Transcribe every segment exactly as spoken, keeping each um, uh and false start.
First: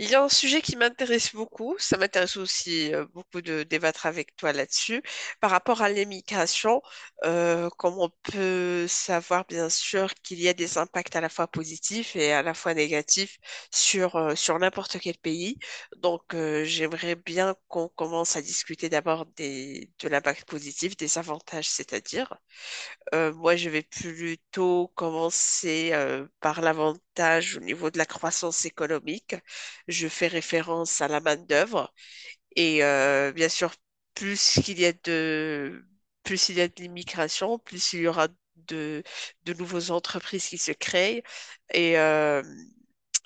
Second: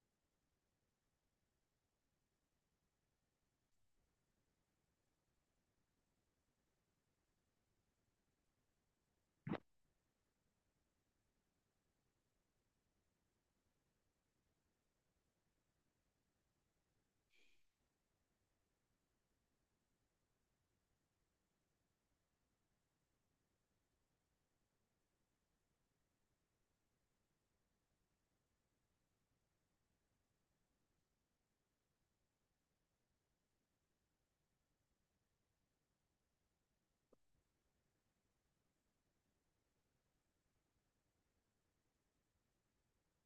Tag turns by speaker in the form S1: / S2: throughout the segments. S1: Il y a un sujet qui m'intéresse beaucoup, ça m'intéresse aussi euh, beaucoup de débattre avec toi là-dessus, par rapport à l'immigration. Euh, comme on peut savoir, bien sûr qu'il y a des impacts à la fois positifs et à la fois négatifs sur, euh, sur n'importe quel pays. Donc euh, j'aimerais bien qu'on commence à discuter d'abord des, de l'impact positif, des avantages, c'est-à-dire. Euh, moi, je vais plutôt commencer euh, par l'avantage au niveau de la croissance économique. Je fais référence à la main-d'œuvre. Et euh, bien sûr, plus qu'il y a de, plus il y a de l'immigration, plus il y aura de, de nouvelles entreprises qui se créent. Et euh,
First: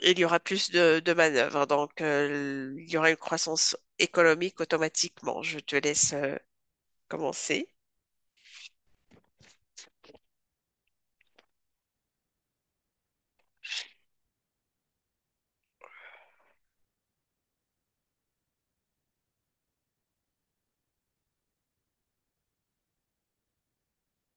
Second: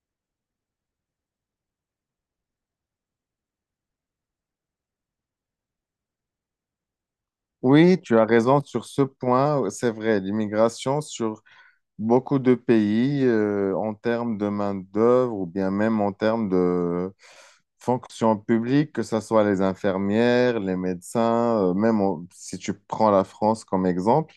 S1: il y aura plus de, de manœuvres. Donc, euh, il y aura une croissance économique automatiquement. Je te laisse euh, commencer.
S2: Oui, tu as raison sur ce point. C'est vrai, l'immigration sur beaucoup de pays, euh, en termes de main-d'œuvre ou bien même en termes de fonction publique, que ce soit les infirmières, les médecins, euh, même au- si tu prends la France comme exemple,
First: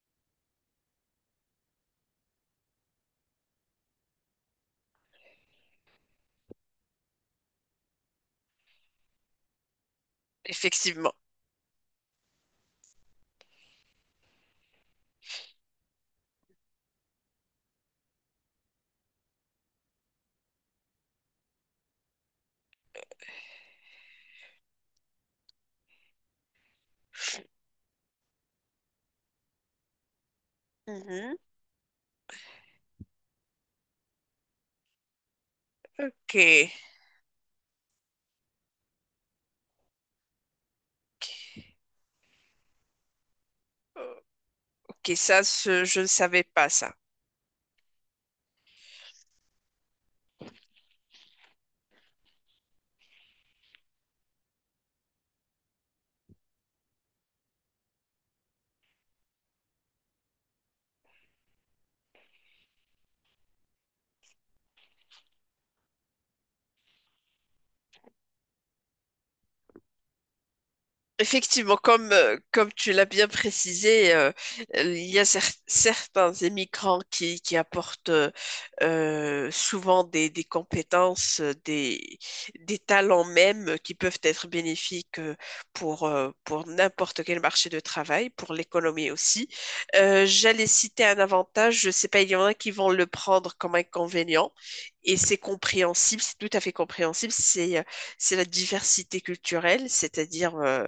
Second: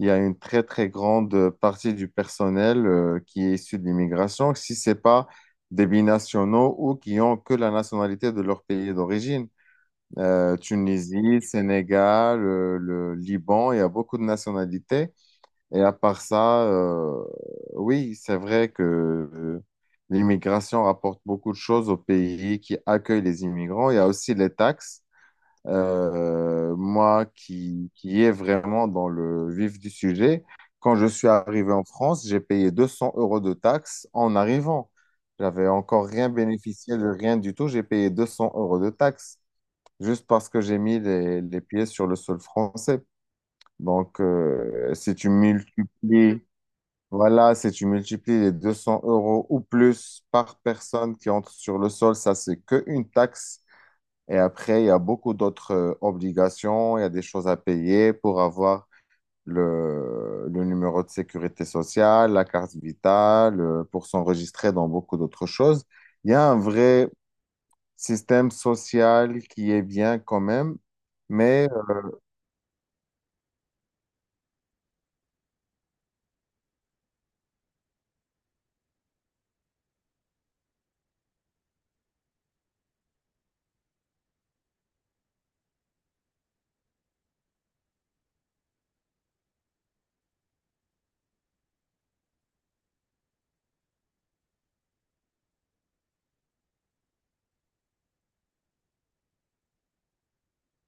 S2: il y a une très, très grande partie du personnel, euh, qui est issu de l'immigration, si ce n'est pas des binationaux ou qui ont que la nationalité de leur pays d'origine euh,
S1: Effectivement.
S2: Tunisie, Sénégal, euh, le, Liban, il y a beaucoup de nationalités. Et à part ça, euh, oui, c'est vrai que euh, l'immigration rapporte beaucoup de choses aux pays qui accueillent les immigrants. Il y a aussi les taxes. Euh, moi qui, qui est vraiment dans le vif du sujet, quand je suis
S1: Mhm.
S2: arrivé en France, j'ai payé deux cents euros de taxes en arrivant. J'avais encore rien
S1: Ok.
S2: bénéficié de rien du tout, j'ai payé deux cents euros de taxes juste parce que j'ai mis les, les pieds sur le sol français. Donc,
S1: Ok,
S2: euh,
S1: ok,
S2: si tu
S1: ça, ce- je ne
S2: multiplies,
S1: savais pas ça.
S2: voilà, si tu multiplies les deux cents euros ou plus par personne qui entre sur le sol, ça, c'est que une taxe. Et après, il y a beaucoup d'autres euh, obligations, il y a des choses à payer pour avoir le, le numéro de sécurité sociale, la carte vitale, euh, pour s'enregistrer dans beaucoup d'autres choses. Il y a un vrai système social qui est bien quand même. Mais
S1: Effectivement, comme, euh, comme tu l'as bien précisé, euh, euh, il y a cer- certains immigrants qui, qui apportent euh, euh, souvent des, des compétences, euh, des, des talents même euh, qui peuvent être bénéfiques euh, pour, euh, pour n'importe quel marché de travail, pour l'économie aussi. Euh, j'allais citer un avantage, je sais pas, il y en a qui vont le prendre comme inconvénient. Et c'est compréhensible, c'est tout à fait compréhensible, c'est euh, c'est la diversité culturelle, c'est-à-dire euh,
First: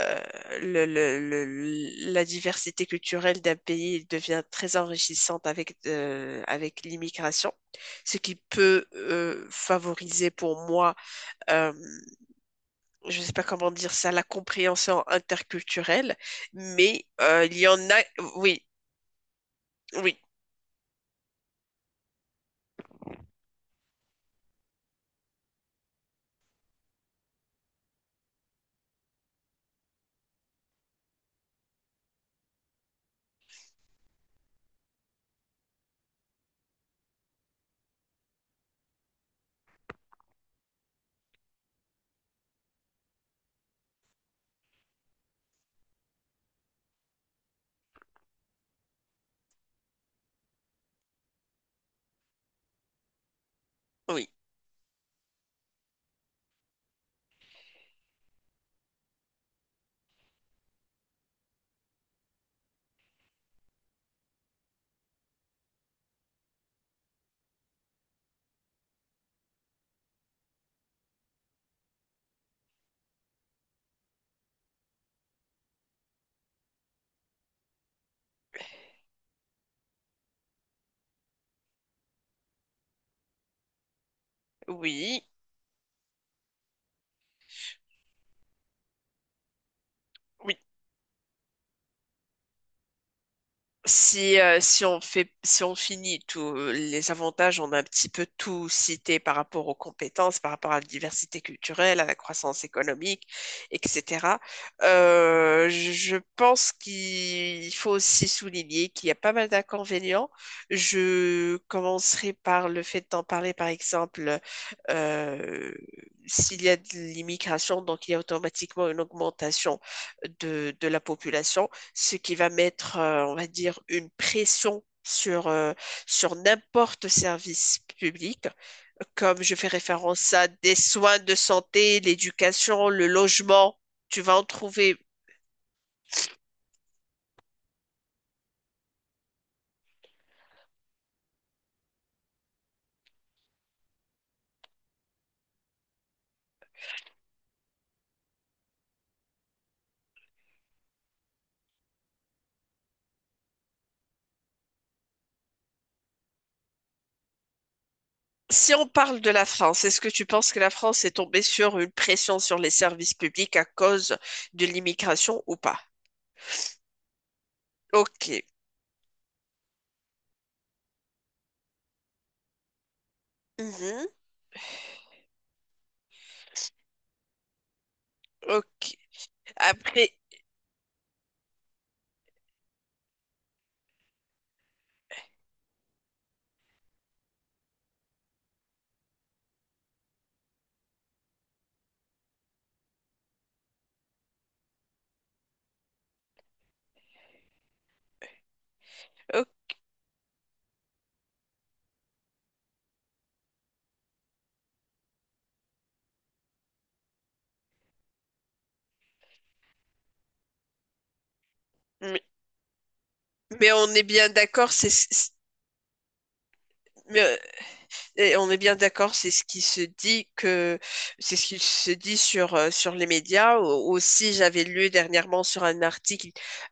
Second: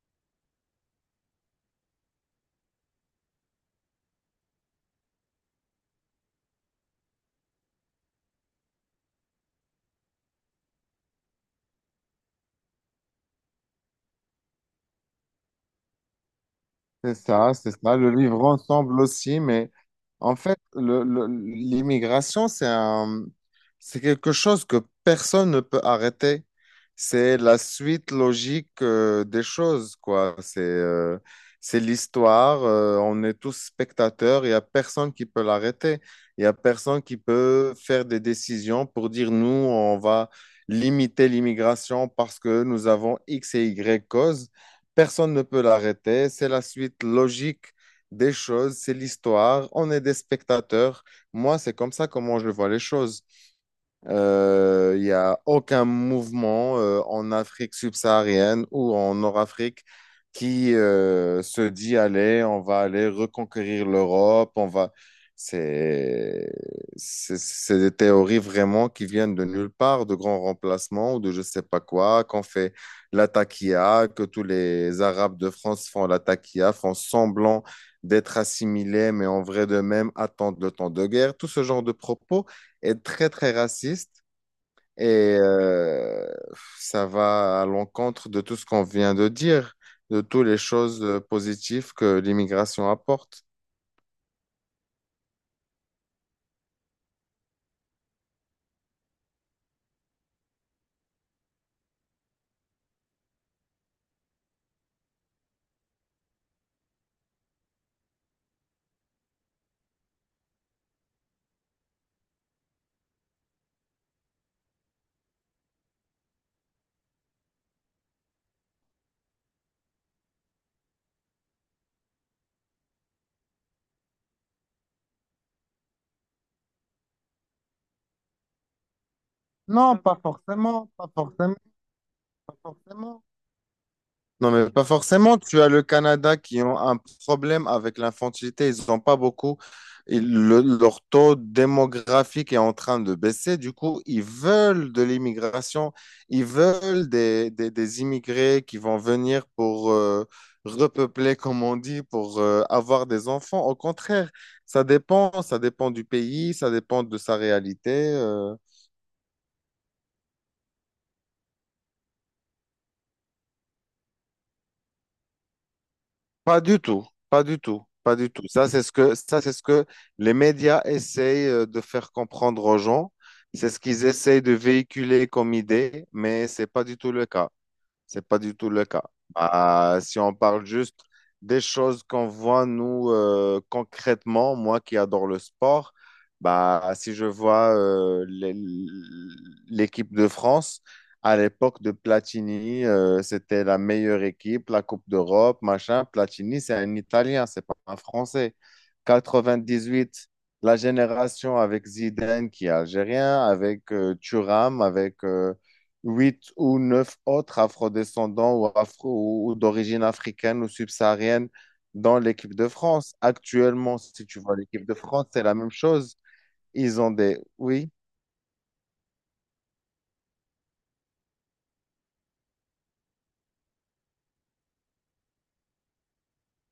S1: euh, le- le- le- la diversité culturelle d'un pays devient très enrichissante avec, euh, avec l'immigration, ce qui peut euh, favoriser, pour moi, euh, je ne sais pas comment dire ça, la compréhension interculturelle, mais
S2: c'est
S1: euh,
S2: ça,
S1: il y
S2: c'est
S1: en
S2: ça.
S1: a,
S2: Le vivre
S1: oui,
S2: ensemble aussi, mais
S1: oui,
S2: en fait, le, le- l'immigration, c'est un, c'est quelque chose que personne ne peut arrêter. C'est la suite logique euh, des choses, quoi. C'est euh, c'est l'histoire. euh, on est tous spectateurs. Il n'y a personne qui peut l'arrêter. Il n'y a personne qui peut faire des décisions pour dire, nous, on va limiter l'immigration parce que nous avons X et Y causes. Personne ne peut l'arrêter. C'est la suite logique des choses. C'est l'histoire. On est des spectateurs. Moi, c'est comme ça comment je vois les choses.
S1: oui,
S2: Euh, Il n'y a aucun mouvement euh, en Afrique subsaharienne ou en Nord-Afrique qui euh, se dit, allez, on va aller reconquérir l'Europe, on va... C'est c'est- c'est des théories vraiment qui viennent de nulle part, de grands remplacements ou de je sais pas quoi, qu'on fait la taquilla, que tous les Arabes de France font la taquilla, font semblant d'être assimilés, mais en vrai de même attendent le temps de guerre. Tout ce genre de propos est très, très raciste et
S1: oui,
S2: euh, ça va à l'encontre de tout ce qu'on vient de dire, de toutes
S1: oui.
S2: les choses euh, positives que l'immigration apporte.
S1: Si, euh, si on fait, si on finit tous les avantages, on a un petit peu tout cité par rapport aux compétences, par rapport à la diversité culturelle, à la croissance économique, et cétéra. Euh, je pense qu'il faut aussi souligner qu'il y a pas mal d'inconvénients. Je commencerai par le fait d'en parler, par exemple, euh, s'il y a de l'immigration, donc il y a automatiquement une augmentation de, de la population, ce qui va mettre, euh, on va dire, une pression sur, euh, sur n'importe service public, comme je fais
S2: Non, pas
S1: référence à des
S2: forcément, pas
S1: soins de
S2: forcément,
S1: santé,
S2: pas
S1: l'éducation, le
S2: forcément.
S1: logement, tu vas en
S2: Non, mais pas
S1: trouver.
S2: forcément. Tu as le Canada qui ont un problème avec l'infantilité. Ils n'ont pas beaucoup. Ils- le- leur taux démographique est en train de baisser. Du coup, ils veulent de l'immigration. Ils veulent des, des- des immigrés qui vont venir pour euh, repeupler, comme on dit, pour euh, avoir des enfants. Au contraire, ça dépend. Ça dépend du pays, ça dépend de sa réalité. euh.
S1: Si on parle de la France, est-ce que tu penses que la France est tombée sur une pression sur les services publics à cause de l'immigration ou pas?
S2: Pas du tout, pas du tout, pas du
S1: Ok.
S2: tout. Ça, c'est ce que, ça, c'est ce que les médias essayent euh, de faire comprendre aux gens. C'est ce qu'ils
S1: Mhm.
S2: essayent de véhiculer comme idée, mais c'est pas du tout le cas. C'est pas du tout le
S1: Ok.
S2: cas. Ah,
S1: Après,
S2: si on parle juste des choses qu'on voit, nous, euh, concrètement, moi qui adore le sport, bah, si je vois euh, l'é- l'équipe de France, à l'époque de Platini, euh, c'était la meilleure équipe, la Coupe d'Europe, machin. Platini, c'est un Italien, c'est pas un Français.
S1: ok.
S2: Quatre-vingt-dix-huit, la génération avec Zidane qui est algérien, avec euh, Thuram, avec euh, huit ou neuf autres afrodescendants ou, afro, ou d'origine africaine ou subsaharienne dans
S1: mais
S2: l'équipe de France.
S1: mais on
S2: Actuellement,
S1: est
S2: si
S1: bien
S2: tu vois
S1: d'accord,
S2: l'équipe
S1: c'est,
S2: de France, c'est la même chose. Ils ont des... Oui.
S1: et on est bien d'accord, c'est ce qui se dit que c'est ce qui se dit sur euh, sur les médias. Au- Aussi, j'avais lu dernièrement sur un article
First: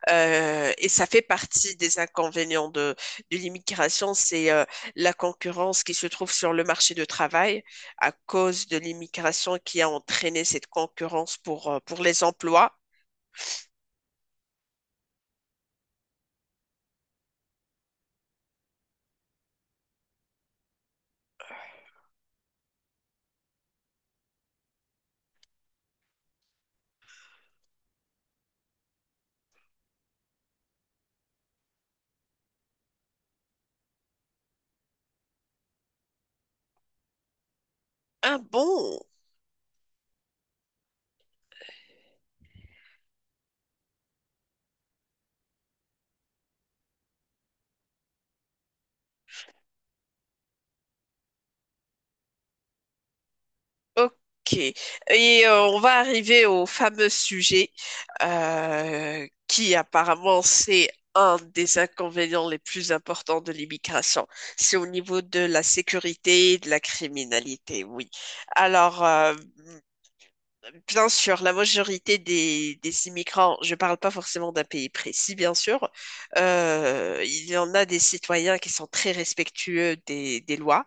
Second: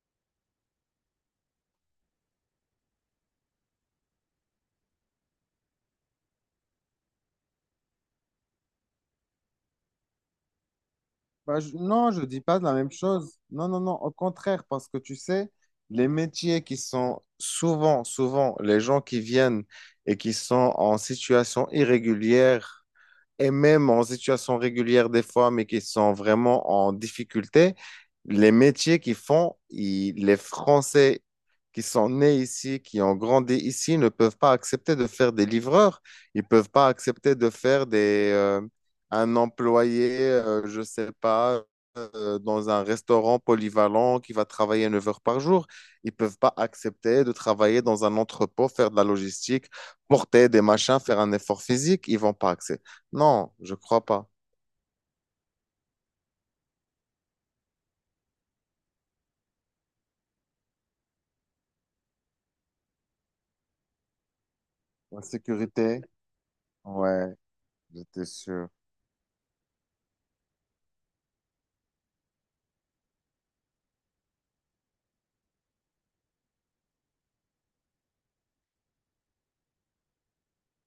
S1: euh, et ça fait partie des inconvénients de de l'immigration, c'est euh, la concurrence qui se trouve sur le marché de travail à cause de l'immigration qui a entraîné cette concurrence
S2: Bah,
S1: pour
S2: je-
S1: euh, pour
S2: non, je
S1: les
S2: ne dis pas la
S1: emplois.
S2: même chose. Non, non, non, au contraire, parce que tu sais, les métiers qui sont souvent, souvent, les gens qui viennent et qui sont en situation irrégulière et même en situation régulière des fois, mais qui sont vraiment en difficulté, les métiers qu'ils font, ils- les Français qui sont nés ici, qui ont grandi ici, ne peuvent pas accepter de faire des livreurs. Ils peuvent pas accepter de faire des,
S1: Ah
S2: euh,
S1: bon?
S2: un employé, euh, je sais pas, euh, dans un restaurant polyvalent qui va travailler neuf heures par jour. Ils peuvent pas accepter de travailler dans un entrepôt, faire de la logistique, porter des machins, faire un effort physique. Ils vont pas accepter. Non, je crois pas.
S1: Ok. Et euh, on va arriver au fameux sujet euh, qui apparemment c'est un des inconvénients les plus importants de l'immigration. C'est au niveau
S2: La
S1: de la
S2: sécurité,
S1: sécurité et de la
S2: ouais,
S1: criminalité, oui.
S2: j'étais sûr.
S1: Alors, euh, bien sûr, la majorité des, des immigrants, je ne parle pas forcément d'un pays précis, bien sûr, euh, il y en a des citoyens qui sont très respectueux des, des lois,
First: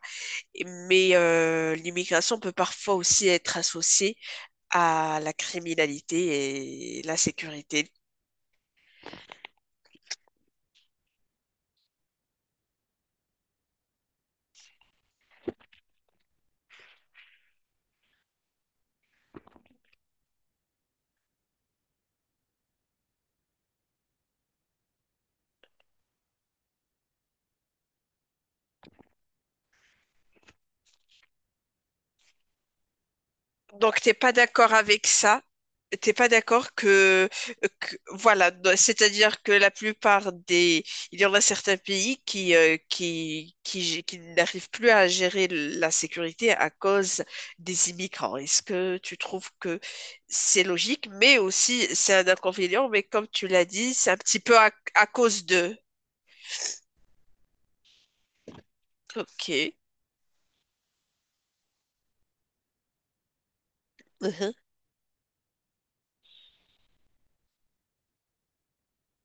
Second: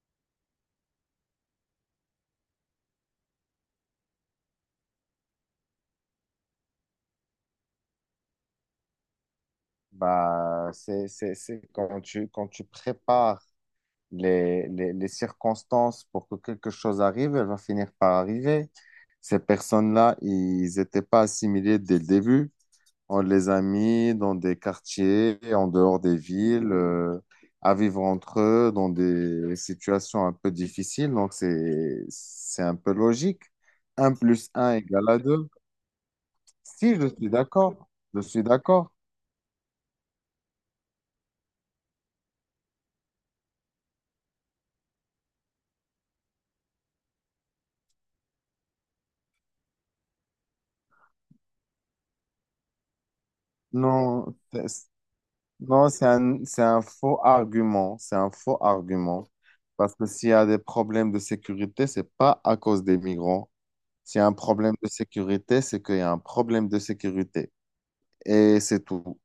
S1: mais euh, l'immigration peut parfois aussi être associée à la criminalité et la sécurité.
S2: Bah, c'est, c'est, c'est quand tu, quand tu prépares les, les, les circonstances pour que quelque chose arrive, elle va finir par arriver. Ces personnes-là, ils n'étaient pas assimilés dès le début. On les a mis dans des quartiers, en dehors des villes, euh, à vivre entre eux, dans des situations un peu difficiles. Donc, c'est, c'est un peu logique.
S1: Donc, t'es
S2: Un
S1: pas
S2: plus
S1: d'accord
S2: un
S1: avec
S2: égale à
S1: ça?
S2: deux.
S1: T'es pas d'accord
S2: Si, je
S1: que,
S2: suis d'accord,
S1: que-
S2: je suis
S1: voilà, do-
S2: d'accord.
S1: c'est-à-dire que la plupart des, il y en a certains pays qui euh, qui qui, gé- qui n'arrivent plus à gérer la sécurité à cause des immigrants. Est-ce que tu trouves que c'est logique, mais aussi c'est un inconvénient, mais comme tu l'as dit, c'est un
S2: Non,
S1: petit peu à,
S2: c'est-
S1: à cause de.
S2: non, c'est un, c'est un faux argument, c'est un faux argument.
S1: Ok,
S2: Parce que s'il y a des problèmes de sécurité, c'est pas à cause des migrants. S'il y a un
S1: mhm,
S2: problème de sécurité, c'est qu'il y a un problème de sécurité. Et c'est tout.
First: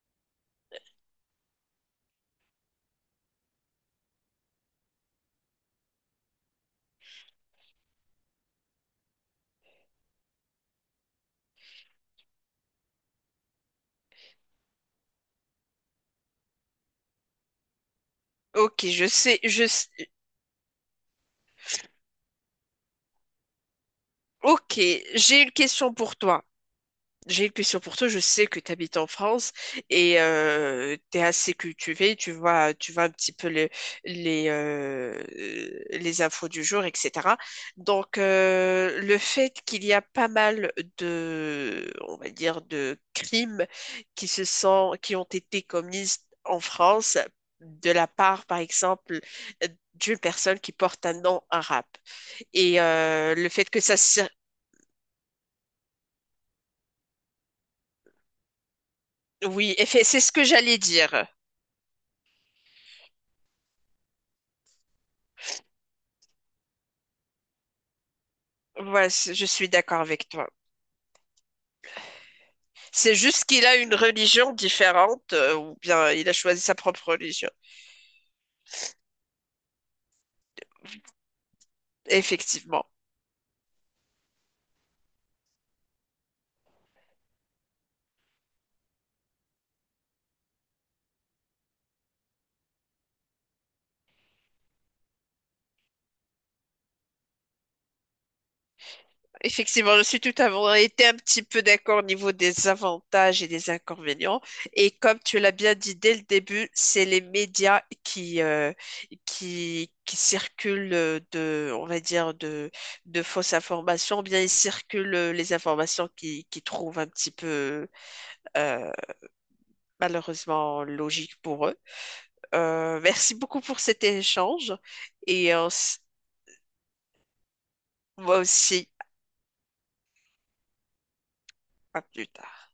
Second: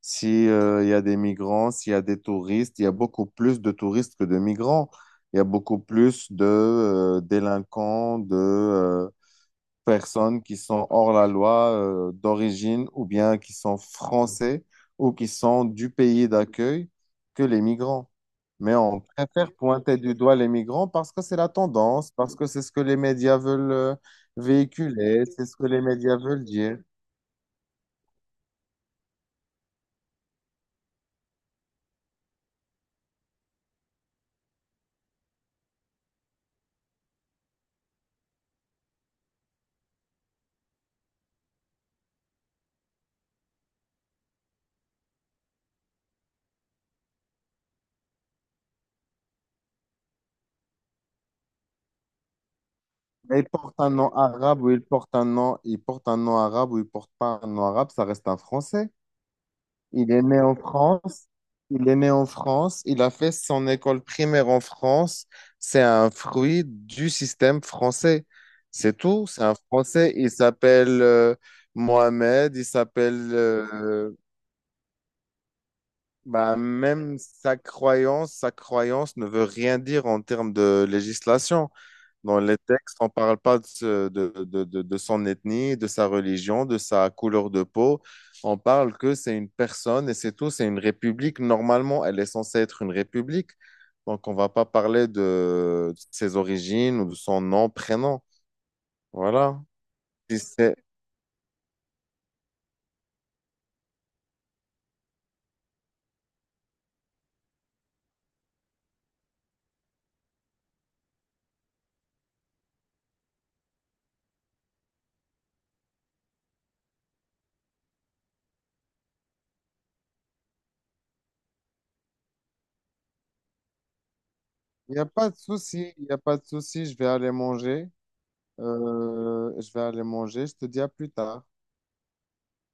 S2: Si, euh, il y a des migrants, s'il y a des touristes, il y a beaucoup plus de touristes que de migrants. Il y a beaucoup plus de euh, délinquants, de euh, personnes qui sont hors la loi euh, d'origine ou bien qui sont français ou qui sont du pays d'accueil que les migrants. Mais
S1: ok,
S2: on
S1: je sais,
S2: préfère
S1: je sais.
S2: pointer du doigt les migrants parce que c'est la tendance, parce que c'est ce que les médias veulent euh,
S1: Ok,
S2: véhiculer,
S1: j'ai
S2: c'est
S1: une
S2: ce que les
S1: question pour
S2: médias
S1: toi.
S2: veulent dire.
S1: J'ai une question pour toi. Je sais que tu habites en France et tu es assez cultivé. Tu vois, tu vois un petit peu les les, euh, les infos du jour, et cétéra. Donc, euh, le fait qu'il y a pas mal de, on va dire, de crimes qui se sont, qui ont été commis en France de la part, par exemple, d'une personne qui porte un nom arabe. Et euh,
S2: Mais
S1: le
S2: il
S1: fait
S2: porte
S1: que
S2: un
S1: ça...
S2: nom
S1: se-
S2: arabe ou il porte un nom, il porte un nom arabe ou il porte pas un nom arabe, ça reste un Français.
S1: Oui, effet-
S2: Il
S1: c'est
S2: est
S1: ce
S2: né
S1: que
S2: en
S1: j'allais
S2: France.
S1: dire.
S2: Il est né en France. Il a fait son école primaire en France. C'est un fruit du système français. C'est
S1: Ouais,
S2: tout.
S1: c'est-
S2: C'est
S1: je
S2: un
S1: suis d'accord
S2: Français.
S1: avec
S2: Il
S1: toi.
S2: s'appelle euh, Mohamed. Il
S1: C'est
S2: s'appelle.
S1: juste qu'il a une
S2: Euh,
S1: religion différente, euh, ou bien il a
S2: bah,
S1: choisi sa propre
S2: même
S1: religion.
S2: sa croyance, sa croyance ne veut rien dire en termes de législation. Dans les
S1: Effectivement.
S2: textes, on ne parle pas de, ce- de, de- de- de son ethnie, de sa religion, de sa couleur de peau. On parle que c'est une personne et c'est tout. C'est une république. Normalement, elle est censée être une république. Donc, on ne va pas parler de ses origines ou de son nom, prénom. Voilà.
S1: Effectivement, je suis tout
S2: Et
S1: à
S2: c'est-
S1: fait été un petit peu d'accord au niveau des avantages et des inconvénients. Et comme tu l'as bien dit dès le début, c'est les médias qui, euh, qui, qui circulent euh, de, on va dire, de, de fausses informations, bien ils circulent euh, les informations qui, qui trouvent un petit peu, euh, malheureusement, logiques pour eux. Euh, merci beaucoup pour cet échange
S2: Il n'y a pas de
S1: et euh,
S2: souci. Il n'y a pas de souci. Je vais aller manger.
S1: moi aussi,
S2: Euh, je vais aller manger. Je te dis à plus tard.
S1: à plus tard.